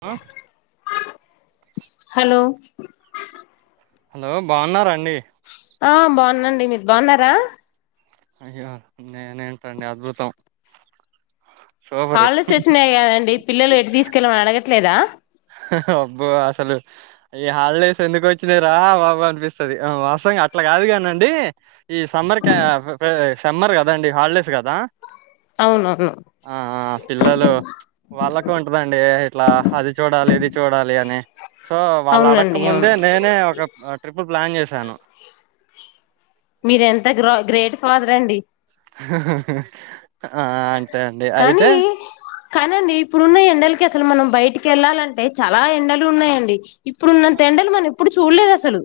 అ hello hello బావున్నారాండి ఆ బాగున్నండి మీరు బాగున్నారా అయ్యో నేనేంటండి అద్భుతం సూపరు హాల్డేస్ వచ్చినాయి కదండి పిల్లలు ఎటు తీసుకెళ్ళమని అడగట్లేదా అబ్బో అసలు ఈ హాలిడేస్ ఎందుకు వచ్చినాయ్ రా బాబు అనిపిస్తది అ వస్తవానికి అట్లా కాదు కాని అండి ఈ సమ్మర్ సమ్మర్ కదాండి హాలిడేస్ కదా అవునవును ఆ పిల్లలు వాళ్ళకు ఉంటదండి ట్లా అది చూడాలి ఇది చూడాలి అని సో వాళ్ళు అడక్క అవునండి అవును ముందే నేనే ఒక ట్రిప్ ప్లాన్ చేస్ సాను మీరెంత గ్రే గ్రేట్ ఫాదర్ అండి ఆ అంతే అండి అయితే కానీ కానండి ఇప్పుడున్న ఎండలకస్ సలు మనం బయటికి వెళ్ళాలంటే చాలా ఎండలు ఉన్నాయండి ఇప్పుడున్నంత ఎండలు మనం ఎప్పుడు చూడలేదు అసలు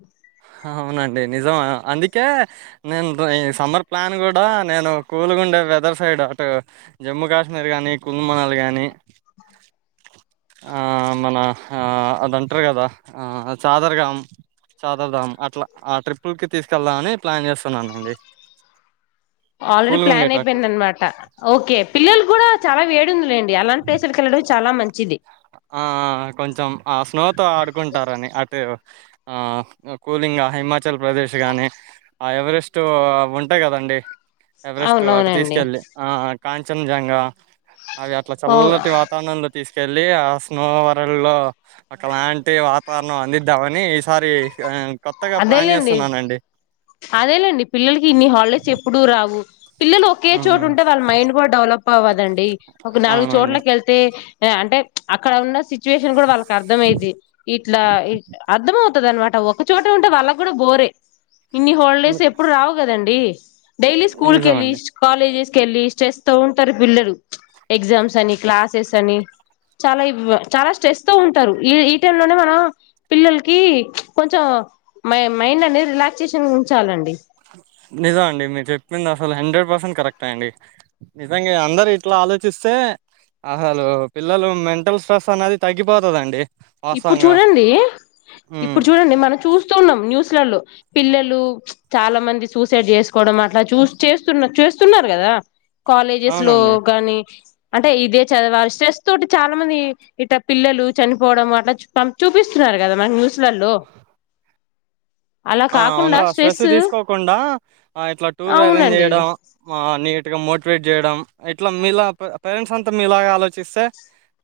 అవునండి నిజమా అందుకే నేను ఈ సమ్మర్ ప్లాన్ కూడా నేను కూలుగుండే వెదర్ సైడ్ అటు జమ్మూ కాశ్మీర్ కానీ కున్మనల్ కానీ ఆ మన అదంటరు కదా ఆ చాదరగాం చాదరధాం అట్లా ఆ ట్రిప్పులకి తీసుకెళ్దామని ప్లాన్ చేస్తున్నానండి ఆల్రెడీ కూల్గా ప్లాన్ ఉండేటట్టు అయిపోయిందనమాట, ఓకే పిల్లలు కూడా చాలా వేడుందిలేండి అలాంటి ప్లేసులకెళ్ళడమే చాలా మంచిది ఆ ఆ కొంచెం ఆ స్నోతో ఆడుకుంటారని అటు ఆ కూలింగ్ హిమాచల్ ప్రదేశ్ కానీ ఆ ఎవరెస్ట్ ఉంటాయి కదండి ఎవరెస్ట్ అటు అవునవునండి తీసుకెళ్ళి ఆ కాంచనజంగా అవి అట్లా ఓ చల్లటి వాతావరణంలో తీస్ కెల్లియా స్నోవరంలో ఒకలాంటి వాతావరణం అందిద్దామని ఈసారి ఆ అదేలేండి అదేలేండి పిల్లలకి ఇన్ని హాలిడేస్ ఎప్పుడు రావు పిల్లలు ఒకే హ్మ్. చోటుంటే వాళ్ళ మైండ్ కూడా డవల్ పవదండి ఒక నాలుగు అవునండి చోట్లకెళ్తే అంటే అక్కడ ఉన్న సిచ్యువేషన్ కూడా వాళ్ళకి అర్థం అయిద్ది ఇట్లా అర్ధం అవుతది అనమాట ఒక చోట ఉంటే వాళ్ళకు కూడా బోరే ఇన్ని ని హాలిడేస్ ఎప్పుడు రావు కదండి డైలీ స్కూల్ నిజమండి కేల్లీస్ కాలేజీస్ ళ్ళి స్ట్రెస్ తో ఉంటారు పిల్లలు ఎగ్జామ్స్ అని క్లాసెస్ అని చాలా ఇ చాలా స్ట్రెస్ తో ఉంటారు ఈ ఈ టై లోనే మనం పిల్లలకి కొంచెం మై మైండ్ అనే రిలాక్సేషన్ ఉంచాలండి నిజమండి మీరు చెప్పింది అస్ అసలు హండ్రెడ్ పర్సెంట్ కరెక్టే అండి నిజంగా అందరు ఇట్లా ఆలోచిస్తే అసలు పిల్లలు మెంటల్ స్ట్రెస్ అనేది తగ్గిపోతదండి ఇప్పుడు వాస్తవంగా చూడండి ఇప్పుడు హ్మ్. చూడండి. మనం చూస్ చూస్తున్నాం న్యూస్లలో పిల్లలు చాలా మంది. సూసైడ్ చేసుకోవడం అట్లా చూ చేస్తున్న చేస్తున్నారు కదా. కాలేజెస్ లో అవునండి గాని అంటే ఇదే చదివాలి స్ట్రెస్ తోటి చాలా మంది. ఇటా పిల్లలు చన్ పోవడం అట పం చూపిస్తున్నారు. కదా మనాక్ న్యూస్ ల్లలో ఆ అవును స్ట్రెస్ తీసుకోకుండా. ఆ ఇట్లా టూర్ అరేంజ్ అవునండి చేయడం. నీట్ గా మోటివేట్ చేయడం ఇట్లా మీలా పేరెంట్స్ అంతా మీలాగా ఆలోచిస్తే.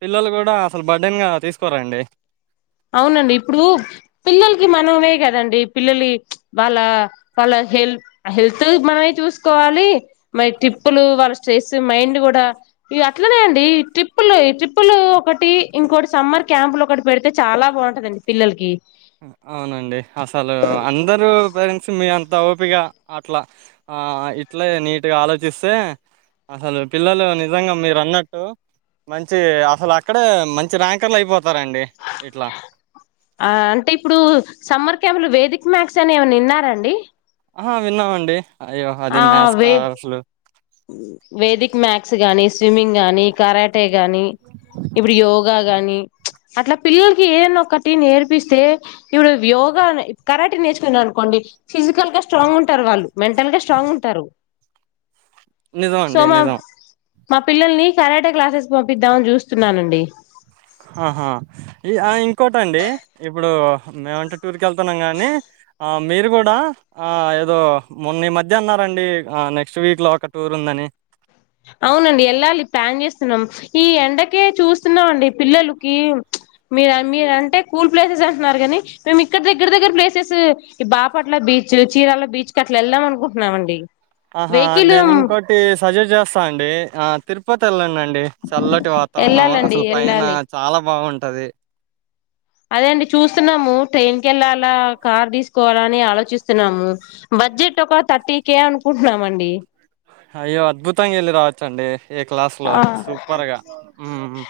పిల్లలు కూడా అసలు బర్డైన్గా తీసుకోరండి. అవునండి ఇప్పుడు పిల్లలకి మనమే కదండి పిల్లలి వాళ్ళ వాళ్ళ హెల్ హెల్త్ మనమే చూసుకోవాలి. మరి ట్రిప్పులు వాళ్ళ స్ట్రెస్ మైండ్ కూడా. ఇగా అట్లనే అండి ట్రిప్పుల్లే, ట్రిప్పులు ఒకటి ఇంకోటి సమ్మర్ క్యాంపులు ఒకటి పెడితే. చాలా బాగుంటదండి పిల్లలకి. అవునండి అసలు అందరుూ పేరెంట్స్ మీ అం త ఓపిగా అట్లా. ఆ ఇట్లే నీట్గా ఆలోచిస్తే అసలు పిల్లలు నిజంగా మీరు అన్నట్టు. మంచి అసలు అక్కడే మంచి ర్యాంకర్లు అయిపోతారంండి. ఇట్లా ఆ అంటే ఇప్పుడు సమ్మర్ క్యామ్లు వేదిక మ్యాక్స్ అని ఏమనా ఇన్నారండి. ఆ విన్నామండి. అయ్యో అది ఆ మ్యాథ్స్ వే కాసలు వేదిక్ మ్యాథ్స్ గానీ, స్విమ్మింగ్ గానీ కరాట్ అంటే గానీ ఇప్పుడు యోగా గానీ, అట్లా పిల్లలకి ఏదోన్న ఒక్కటి నేర్పిస్తే. ఇప్పుడు యోగా, కరాటి నేర్చుకున్నా అనుకోండి. ఫిజికల్ గా స్ట్రాంగ్ ఉంటారు వాళ్ళు మెంటల్ గా స్ట్రాంగ్ ఉంటారు. నిజం సో అండి మా నిజం మా పిల్లల్ని కరాటి క్లాసెస్ పంపిద్దామని చూస్తున్నానండి. ఆహా ఆ ఇంకోటండి ఇప్పుడు మేమంటే టూర్కి వెళ్తున్నాం. కానీ మీరు కూడా ఏదో మొన్న ఈ మధ్య అన్నారంండి. నెక్స్ట్ వీక్ లో ఒక టూర్ ఉందని అవునండి వెళ్ళాలి ప్లాన్ చేస్తున్నాం. ఈ ఎండకే చూస్తున్నామండి పిల్లలకి మీరు మీరు అంటే కూల్ ప్లేసెస్ అంటున్నారు కానీ మేము ఇక్కడ దగ్గర దగ్గర ప్లేసెస్ ఈ బాపట్ల బీచ్, చీరాల బీచ్ కి అట్లా వెళ్దాం అనుకుంటున్నామండి. ఆహా వెహికల్ నేను ఇంకోటి సజెస్ట్ చేస్ అండి తిరుపతి వెళ్ళండండి చల్లటి వాతావరణం. వెళ్ళాలండి అసలు పైన వెళ్ళాలి చాలా బాగుంట్ ట్టది అదేండి చూస్తున్నాము. ట్రైన్ కె వెళ్ళాలా కార్ తీసుకోవాలా అని ఆలోచిస్తున్నాము. బడ్జెట్ ఒక థర్టీ కే అనుకుంటున్నామండి. అయ్యో అద్భుతంగా వెళ్ళి రావచ్చండి. ఏ క్లాస్ ల్ల ఆ సూపర్గా ఉహ్మ్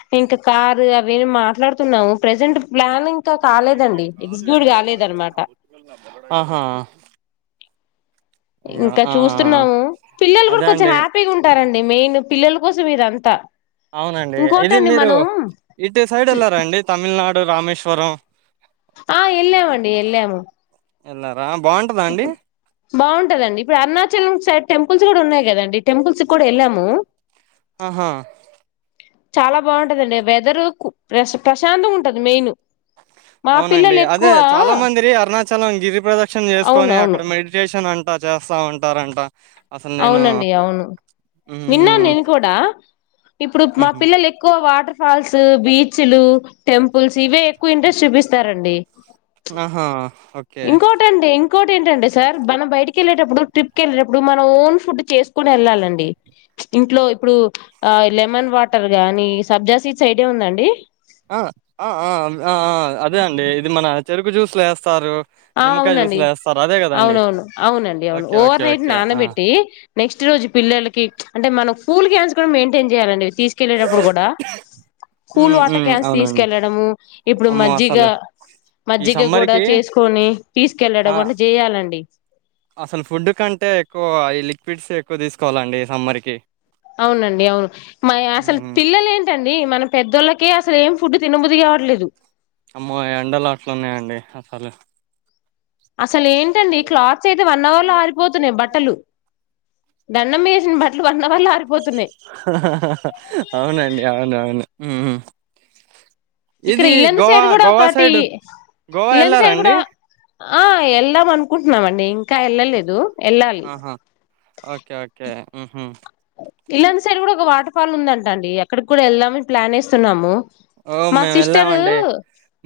రే మాట్లాడుతున్నాము. ప్రెజెంట్ ప్లాన్ ఇంకా కాలేదండి ఎగ్జిక్యూట్ కాలేదనమాట ఆహా అయ్యో! ఇంకా ఆ! ఆ! చూస్తున్నాము పిల్లలు కూడా అదే కొంచెం అండి. హ్యాపీగా ఉంటారంండి. మెయిన్ పిల్లల కోసం ఇదంతా అవునండి ఇది ఇంకోటండి మీరు మనం ఇటు సైడ్ వెళ్లారాండి. తమిళనాడ్ రామేశ్వరం. ఆ ఎల్లమండి ఎల్లము అలా ఇప్పుడు బాగుంటదండి ఇప్పుడు అరుణాచల్ం సైడ్ టెంపుల్ టెంపుల్స్ కూడా ఉన్నాయి కదండి టెంపుల్స్ కూడా వెళ్ళాము ఆహా చాలా బాగుంటందండి వేథెర్ కు ప్ర ప్రశాంతం ఉంటది మెయిన్ మా అవునండి పిల్లలు అదే ఎక్కువ చాలా మంది అరుణాచ చలం గిరి ప్రదక్షిణ అవును చేసుకొని అవును అక్కడ మెడిటేషన్ ఆన్ అంటా చేస్తా ఉంటారంట అసలు నేను అవునండి అవును విన్నాను హ్మ్ నేను కూడా ఇప్పుడు మా హు పిల్లలు ఎక్కువ వాటర్ ఫాల్స్ బీచ్లు టెంపుల్స్ ఇవే ఎక్కువ ఇంట్రెస్ట్ చూపిస్తారండి ఆహా ఓ ఇంకొటండి ఇంకోటి ఏంటండి సార్ మనం బయటకి వెళ్ళేటప్పుడు ట్రిప్కి వెళ్ళేటప్పుడు మనం ఓన్ ఫుడ్ చేసుకుని వెళ్ళాలిండి ఇంట్లో ఇప్పుడు ఆ లెమన్ వాటర్ గాని సబ్జా సీడ్ ఐడియా ఉందా అండి ఆ ఆ ఆ ఆ ఆ! అదే అండి ఇది మన చెరుకు జ్యూసులు వేస్తారు ఆ నిమ్మకాయ అవునండి జ్యూస్లో వేస్తారు అదే కదండి అవునవును అవునండి అవును okay okay overnight okay ఆ నానబెట్టి నెక్స్ట్ రోజు పిల్లకి అంటే మన పూల్కించసు కూడాడం మెయింటైన్యాలండి తీసుకెళ్ళటప్పుడు కూడా cool hmm water hmm cans అవునండి తీసుకెళ్ళడము ఇప్పుడు అమ్మో మజ్జిగ అసలు ఈ మజ్జిగ కూడా సమ్మర్కి చేసు ని తీసుకెళ్లడం ఆ అట్ చేయాల అండి అసలు ఫుడ్ కంటే ఎక్కువ ఈ లిక్విడ్స్ ఎక్కువ తీసుకోవాలండి సమ్మర్కి అవునండి అవును అసలు మ్మ్ పిల్లలు ఏంటండి మన పెద్దోళ్ళకే అసలు ఏం ఫుడ్ తినబుది కావట్లేదు అమ్మో ఎండలు అట్లున్నాయండి అసలు అసలు ఏంటండి ఇ క్లాత్ ఉతికేస్తే వన్ అవర్ లో ఆరిపోతున్నాయి బట్టలు దండం మీద వేసిన బట్టలు వన్ అవర్ లో ఆరీ హా హా హాహా అవునండి అవును అవును మ్మ్ ఇక్కడ ఇది ఇల్లందు గోవా సైడ్ కూడా గోవా కాటి సైడ్ గోవా ఇల్లందు సైడ్ కూడా వెళ్ళారండి ఆ వెళ్దాం అనుకుంటున్నాం అండి ఇంకా ఎల్లలేదు ఎల్లాలి ఆహా ఓకే ఓకే మ్మ్ ఇలాంటి సైడ్ కూడా ఒక వాటర్ ఫాల్ ఉందంట అండి అక్కడకి కూడా వెళ్దామని ప్లాన్ వేస్తున్నాము ఓ మా మేమ్ సిస్టరు వెళ్ళామండి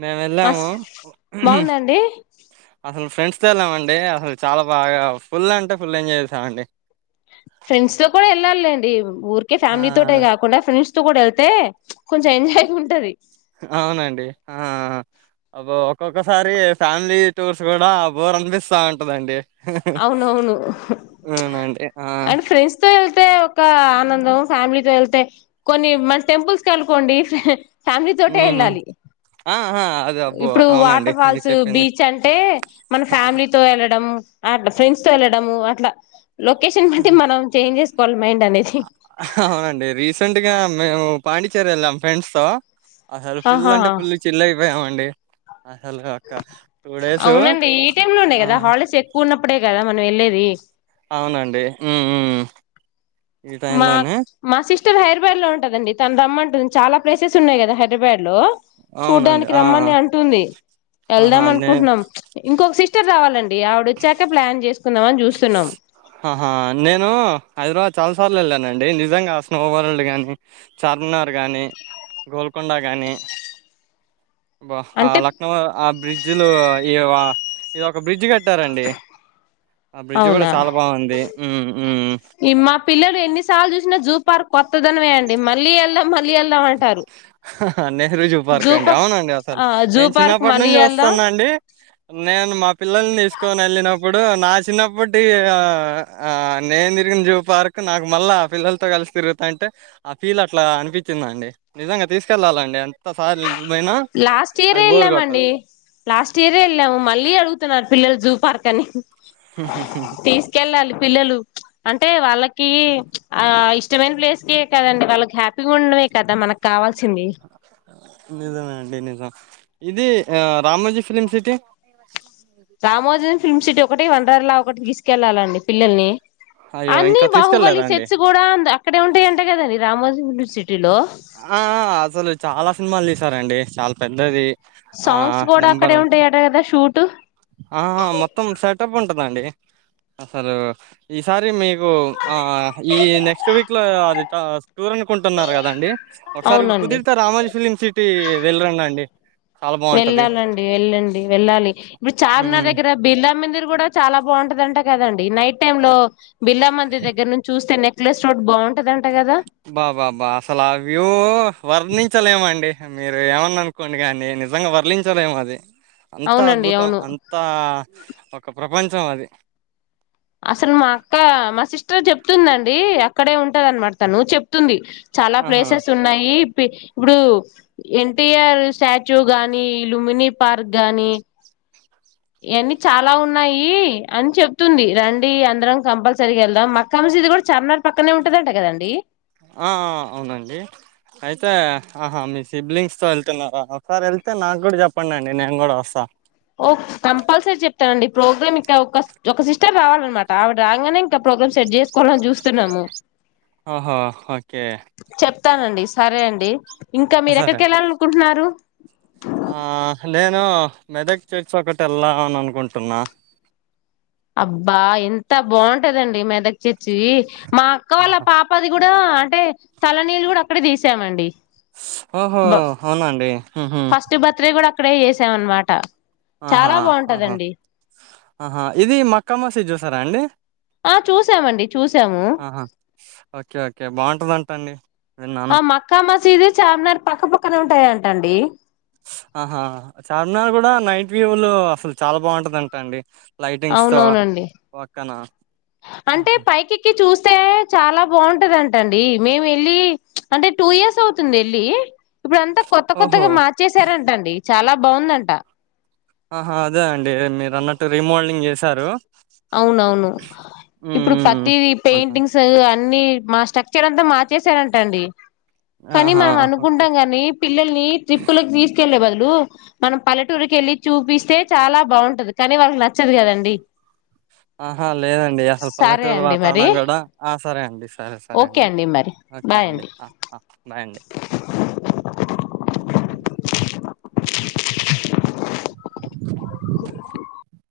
మేము మా వెళ్ళాము ఉహ బాగుందండి అసలు ఫ్రెండ్స్ ఫ్రెండ్స వెళ్ళామండి అసలు చాలా బాగా ఫుల్ అంటే ఫుల్ ఎంజాయ్ చేసామండి ఫ్రెండ్స్ తో కూడా వెల్లాలేండి లేండి ఊరికే ఆ ఫ్యామిలీ తోటే కాకుండా ఫ్రెండ్స్ ఫ్రెండ్స్ తో కూడా వెళ్తే కొంచెం ఎంజాయ్గ ఉంటది అవునండి అఅ అబో ఒక్కొక్కసారి ఫ్యామిలీ టూర్స్ కూడా బోర్ అనిపిస్తా ఉంటందండి అవునవును అహ అవునండి ఆ అండ్ ఫ్రెండ్స్ తో వెళ్తే ఒక అనందం ఫ్యామిలీతో వెళ్తే కొన్ని మన టెంపుల్స్ క అనుకోండి ఫ్యామిలీ తోటే ఉహు వెళ్లాలి ఆ ఆ అదే అబ్బో ఇప్పుడు అవునండి వాటర్ మీరు ఫాల్స్ చెప్పింది బీచ్ అంటే మన ఫ్యామిలీతో వెళ్ళడం అట్లా ఫ్రెండ్స్ తో వెళ్ళడము అట్లా లొకేషన్ నీ బట్టి మనం చేంజ్ చేసుకోవాలి మైండ్ అనేది పాండిచేర్ ఎల్లాం ఫ్రెండ్స్ తో అసలు ఫుల్ ఆహా అంటే ఫుల్ చిల్ ఏవండీ అసలు ఒక టూ డేస్ అ ఇప్పుడే కదా మనం వెళ్ళేది ఉమ్ ఉమ్ ఈ టైమ్ మా అ లోనే మాసి ఇక్కడ హైదరాబాద్ లో ఉంటదండి తను రమ్మంటుంది చాలా ప్లేసెస్ ఉన్నాయి కదా హైడ్రాబాద్ లో అవునండి చూడ్డానికి ఆ ఆ! రమ్మని అంటుంది ఆహా వెళ్దాం నే అనుకుంటున్నాం ఇంకొక సిస్ ఇకర్ [unintelligible] రావాలండి ఆవిడ వచ్చాక ప్లాన్ చేసుకుందాం అని చూస్తున్నాం ఆహా నేను హైదరాబాద్ చాలా సార్లు వెళ్ళానండి నిజంగా స్నో వరల్డ్ కానీ చార్మినార్ కానీ గోల్కొండ కానీ ఆ అంటే లక్నో ఆ బ్రిడ్జిలు ఈఓ ఇది ఒక బ్రిడ్జ్ కట్టి కట్టారండీ ఆ బ్రిడ్జ్ కూడా అవునా చాలా బాగుంది. హ్మ్ హ్మ్ మా పిల్లలు ఎన్ని సార్లు చూసినా జూ పార్క్ కొత్తదనం వేయంండి మళ్ళీ వెళ్ద మళ్ళీ వెళ్దాం అంటారు అనే హృ జూపార్క్ జూ అండి పా అవునండి అసలు ఆ జూ నేను పార్క్ చిన్నప్పటి మళ్ళీ నుంచి వెళ్దాం చూస్తున్నా అండి నేను మా పిల్లల్ని తీసుకొని వెళ్ళినప్పుడు నా చిన్నప్పటి ఆ ఆ నేను తిరిగిన జూ పార్క్ నాకు మళ్ళా పిల్లలతో కలిసి తిరుగుత అంటే ఆ ఫీల్ అట్లా అనిపి వచ్చిందండి నిజంగా తీసుకెళ్ళాలండి అంత సార్ లాస్ట్ ఇయరే వెళ్ళామండి లాస్ట్ ఇయరే వెళ్ళాము మళ్ళీ అడుగుతున్నారు పిల్లల్ జూ పార్క్ అనీ తీసుకెళ్ళాలి పిల్లలు అంటే వాళ్ళకి ఆ ఇష్టమైన ప్లేస్ కె కదండి వాళ్ళకి హ్యాపీగా ఉండమే కదా మనకు కావాల్సి నిజమే [unintelligible] ఇది Ramoji film city Ramoji film city ఒకటి వండర్లా ఒకటికి తీసుకెళ్లాలండి పిల్లల్ని అయ్యో అన్నీ ఇంకా తీసుకెళ్లేదా బాహుబలి అండి సెట్స్ కూడా అక్కడే ఉంటాయంటే కదండి రామోజి ఆ అసలు చాలా సినిమాలు తీసారంండి చాలా పెద్దది ఆ సాంగ్స్ కూడా నెంబర్ అక్కడే ఉంటాయట కదా షూట్ ఆ మొత్తం సెటప్ ఉంటదండి అసలు ఈసారి మీ కు ఆ ఈ నెక్స్ట్ వీక్ లో అది [unintelligible] ఉంటున్నారు కదండి ఒకసారి అవునండి కుదిరితే రామోజీ ఫిలిం సిటీ వెళ్ళిరండి అండి చాలా బాగుంటది వెళ్ళాలండి వెళ్ళండి వెళ్ళాలి ఇప్పుడు చార్మినార్ దగ్గర బిర్లా మందిర్ కూడా చాలా బాగుంటుంది అంట కదండి నైట్ టైమ్ లో బిల్లా మందిర్ దగ్గర నుంచి చూస్తే నెక్ట్ [unintelligible] బాగుంటాది అంట బా బా బా అసలు ఆ వ్యూ వర్ణించలేమండి మీరు ఏమన్నా అనుకోండి కానీ నిజంగా వర్లించలేము అది అంతా అవునండి అద్భుతం అవును అంతా ఒక ప్రపంచం అది అసలు మా అక్క మా సిస్టర్ చెప్తుందండి అక్కడే ఉంటది అనమాట తను చెప్తుంది చాలా ఆహా ప్లేసెస్ ఉన్నాయి ఇప్పుడు ఎన్టీఆర్ స్టాచ్యూ గానీ లుమినీ పార్క్ గాని ఇవన్నీ చాలా ఉన్నాయి అని చెప్తుంది రంీ అందరం కంపల్సరీ గా వెళ్దాం మక్కా మసీది కూడా చార్మినార్ పక్కనే ఉంటదంటే కదండి ఆ అవునండి అయితే ఆహా మీ సిబ్లింగ్స్ తో వెళ్తున్నారు ఒకసారి వెళ్తే నాకు కూడా చెప్పండి అండి నేను కూడా వస్తాను ఓ కంపల్సరీ చెప్తానండి ప్రోగ్రామ్ ఇంకా ఒక ఒక సిస్టర్ రావాలన్నమాట ఆవిడ రాగానే ఇంకా ప్రోగ్రామ్ సెట్ చేసుకోవాలని చూస్తున్నాము ఆఓహో ఓకే చెప్స్తానండి సరే అండి ఇంకా సరే మీరెక్కడికి వెళ్ళాలినుకుంటున్నారు ఆ నేను మెదక్ చేర్చి ఒకటి వెళ్ళాలి అని అనుకుంటున్నా అబ్బా ఎంత బాగుంటదండి మెదక్ చేర్చి మా అక్క వాళ్ళ పాప అది కూడా అంటే తలనీీళ్ళు కూడా అక్కడ తీసామండి ఓహో అవునండి. ఫస్ట్ బర్త్డే కూడా అక్కడే చేసాం అన్నమాట ఆహా అహా ఆహా ఇది మ క్కమసీద్ చూసారా అండి ఆ చూసామండి చూసాము ఆహా ఓకే ఓకే బాగుంటదంటా అండి. విన్నాను ఆ మక్కా మసీదు చార్మినార్ పక్కపక్కన ఉంటాయా. టండి. ఆహా చార్మినార్ కూడా నైట్ వ్యూలు అసలు చాలా బాగుంటది అంట అండి. లైటింగ్స్ తో అవునవునండి పక్కన అంటే హుహు. పైకిెక్కి చూస్త వస్తే చాలా బాగుంటది అంట అండి మేము వెళ్ళి అంటే టూ ఇయర్స్ అవుతుంది వెళ్ళి. ఇప్పుడు అంతా కొత్త ఓహో కొత్తగా మార్చసారంటండి. చాలా బాగుందంట. ఆహా అదే అండి మీరు అన్నట్టు రీమోల్డింగ్ చేసి సారు అవునవును ఇప్పుడు ప్రతి పెయింటింగ్స్ అ అన్ని మా స్ట్రక్చర్ అంతా మార్చేసారంట అండి కానీ ఆహా! మనం ఓకే. అనుకుంటం కాని పిల్లల్ని ట్రిప్పులకి తీసుకెళ్లే బదులు మనం పల్లెటూరుకి వెళ్ళి చూపిస్తే చాలా బాగుంటది కానీ వాళ్ళకి నచ్చదు కదండి. ఆహా లేదండి అసలు సరే పల్లెటూరు అండి మరి వాతావరణం కూడా ఆ సరే అండి సరే సరే ఓకే అండి మరి ఓకే బాయ్ అండి. బాయ్ అండి ఆ హలో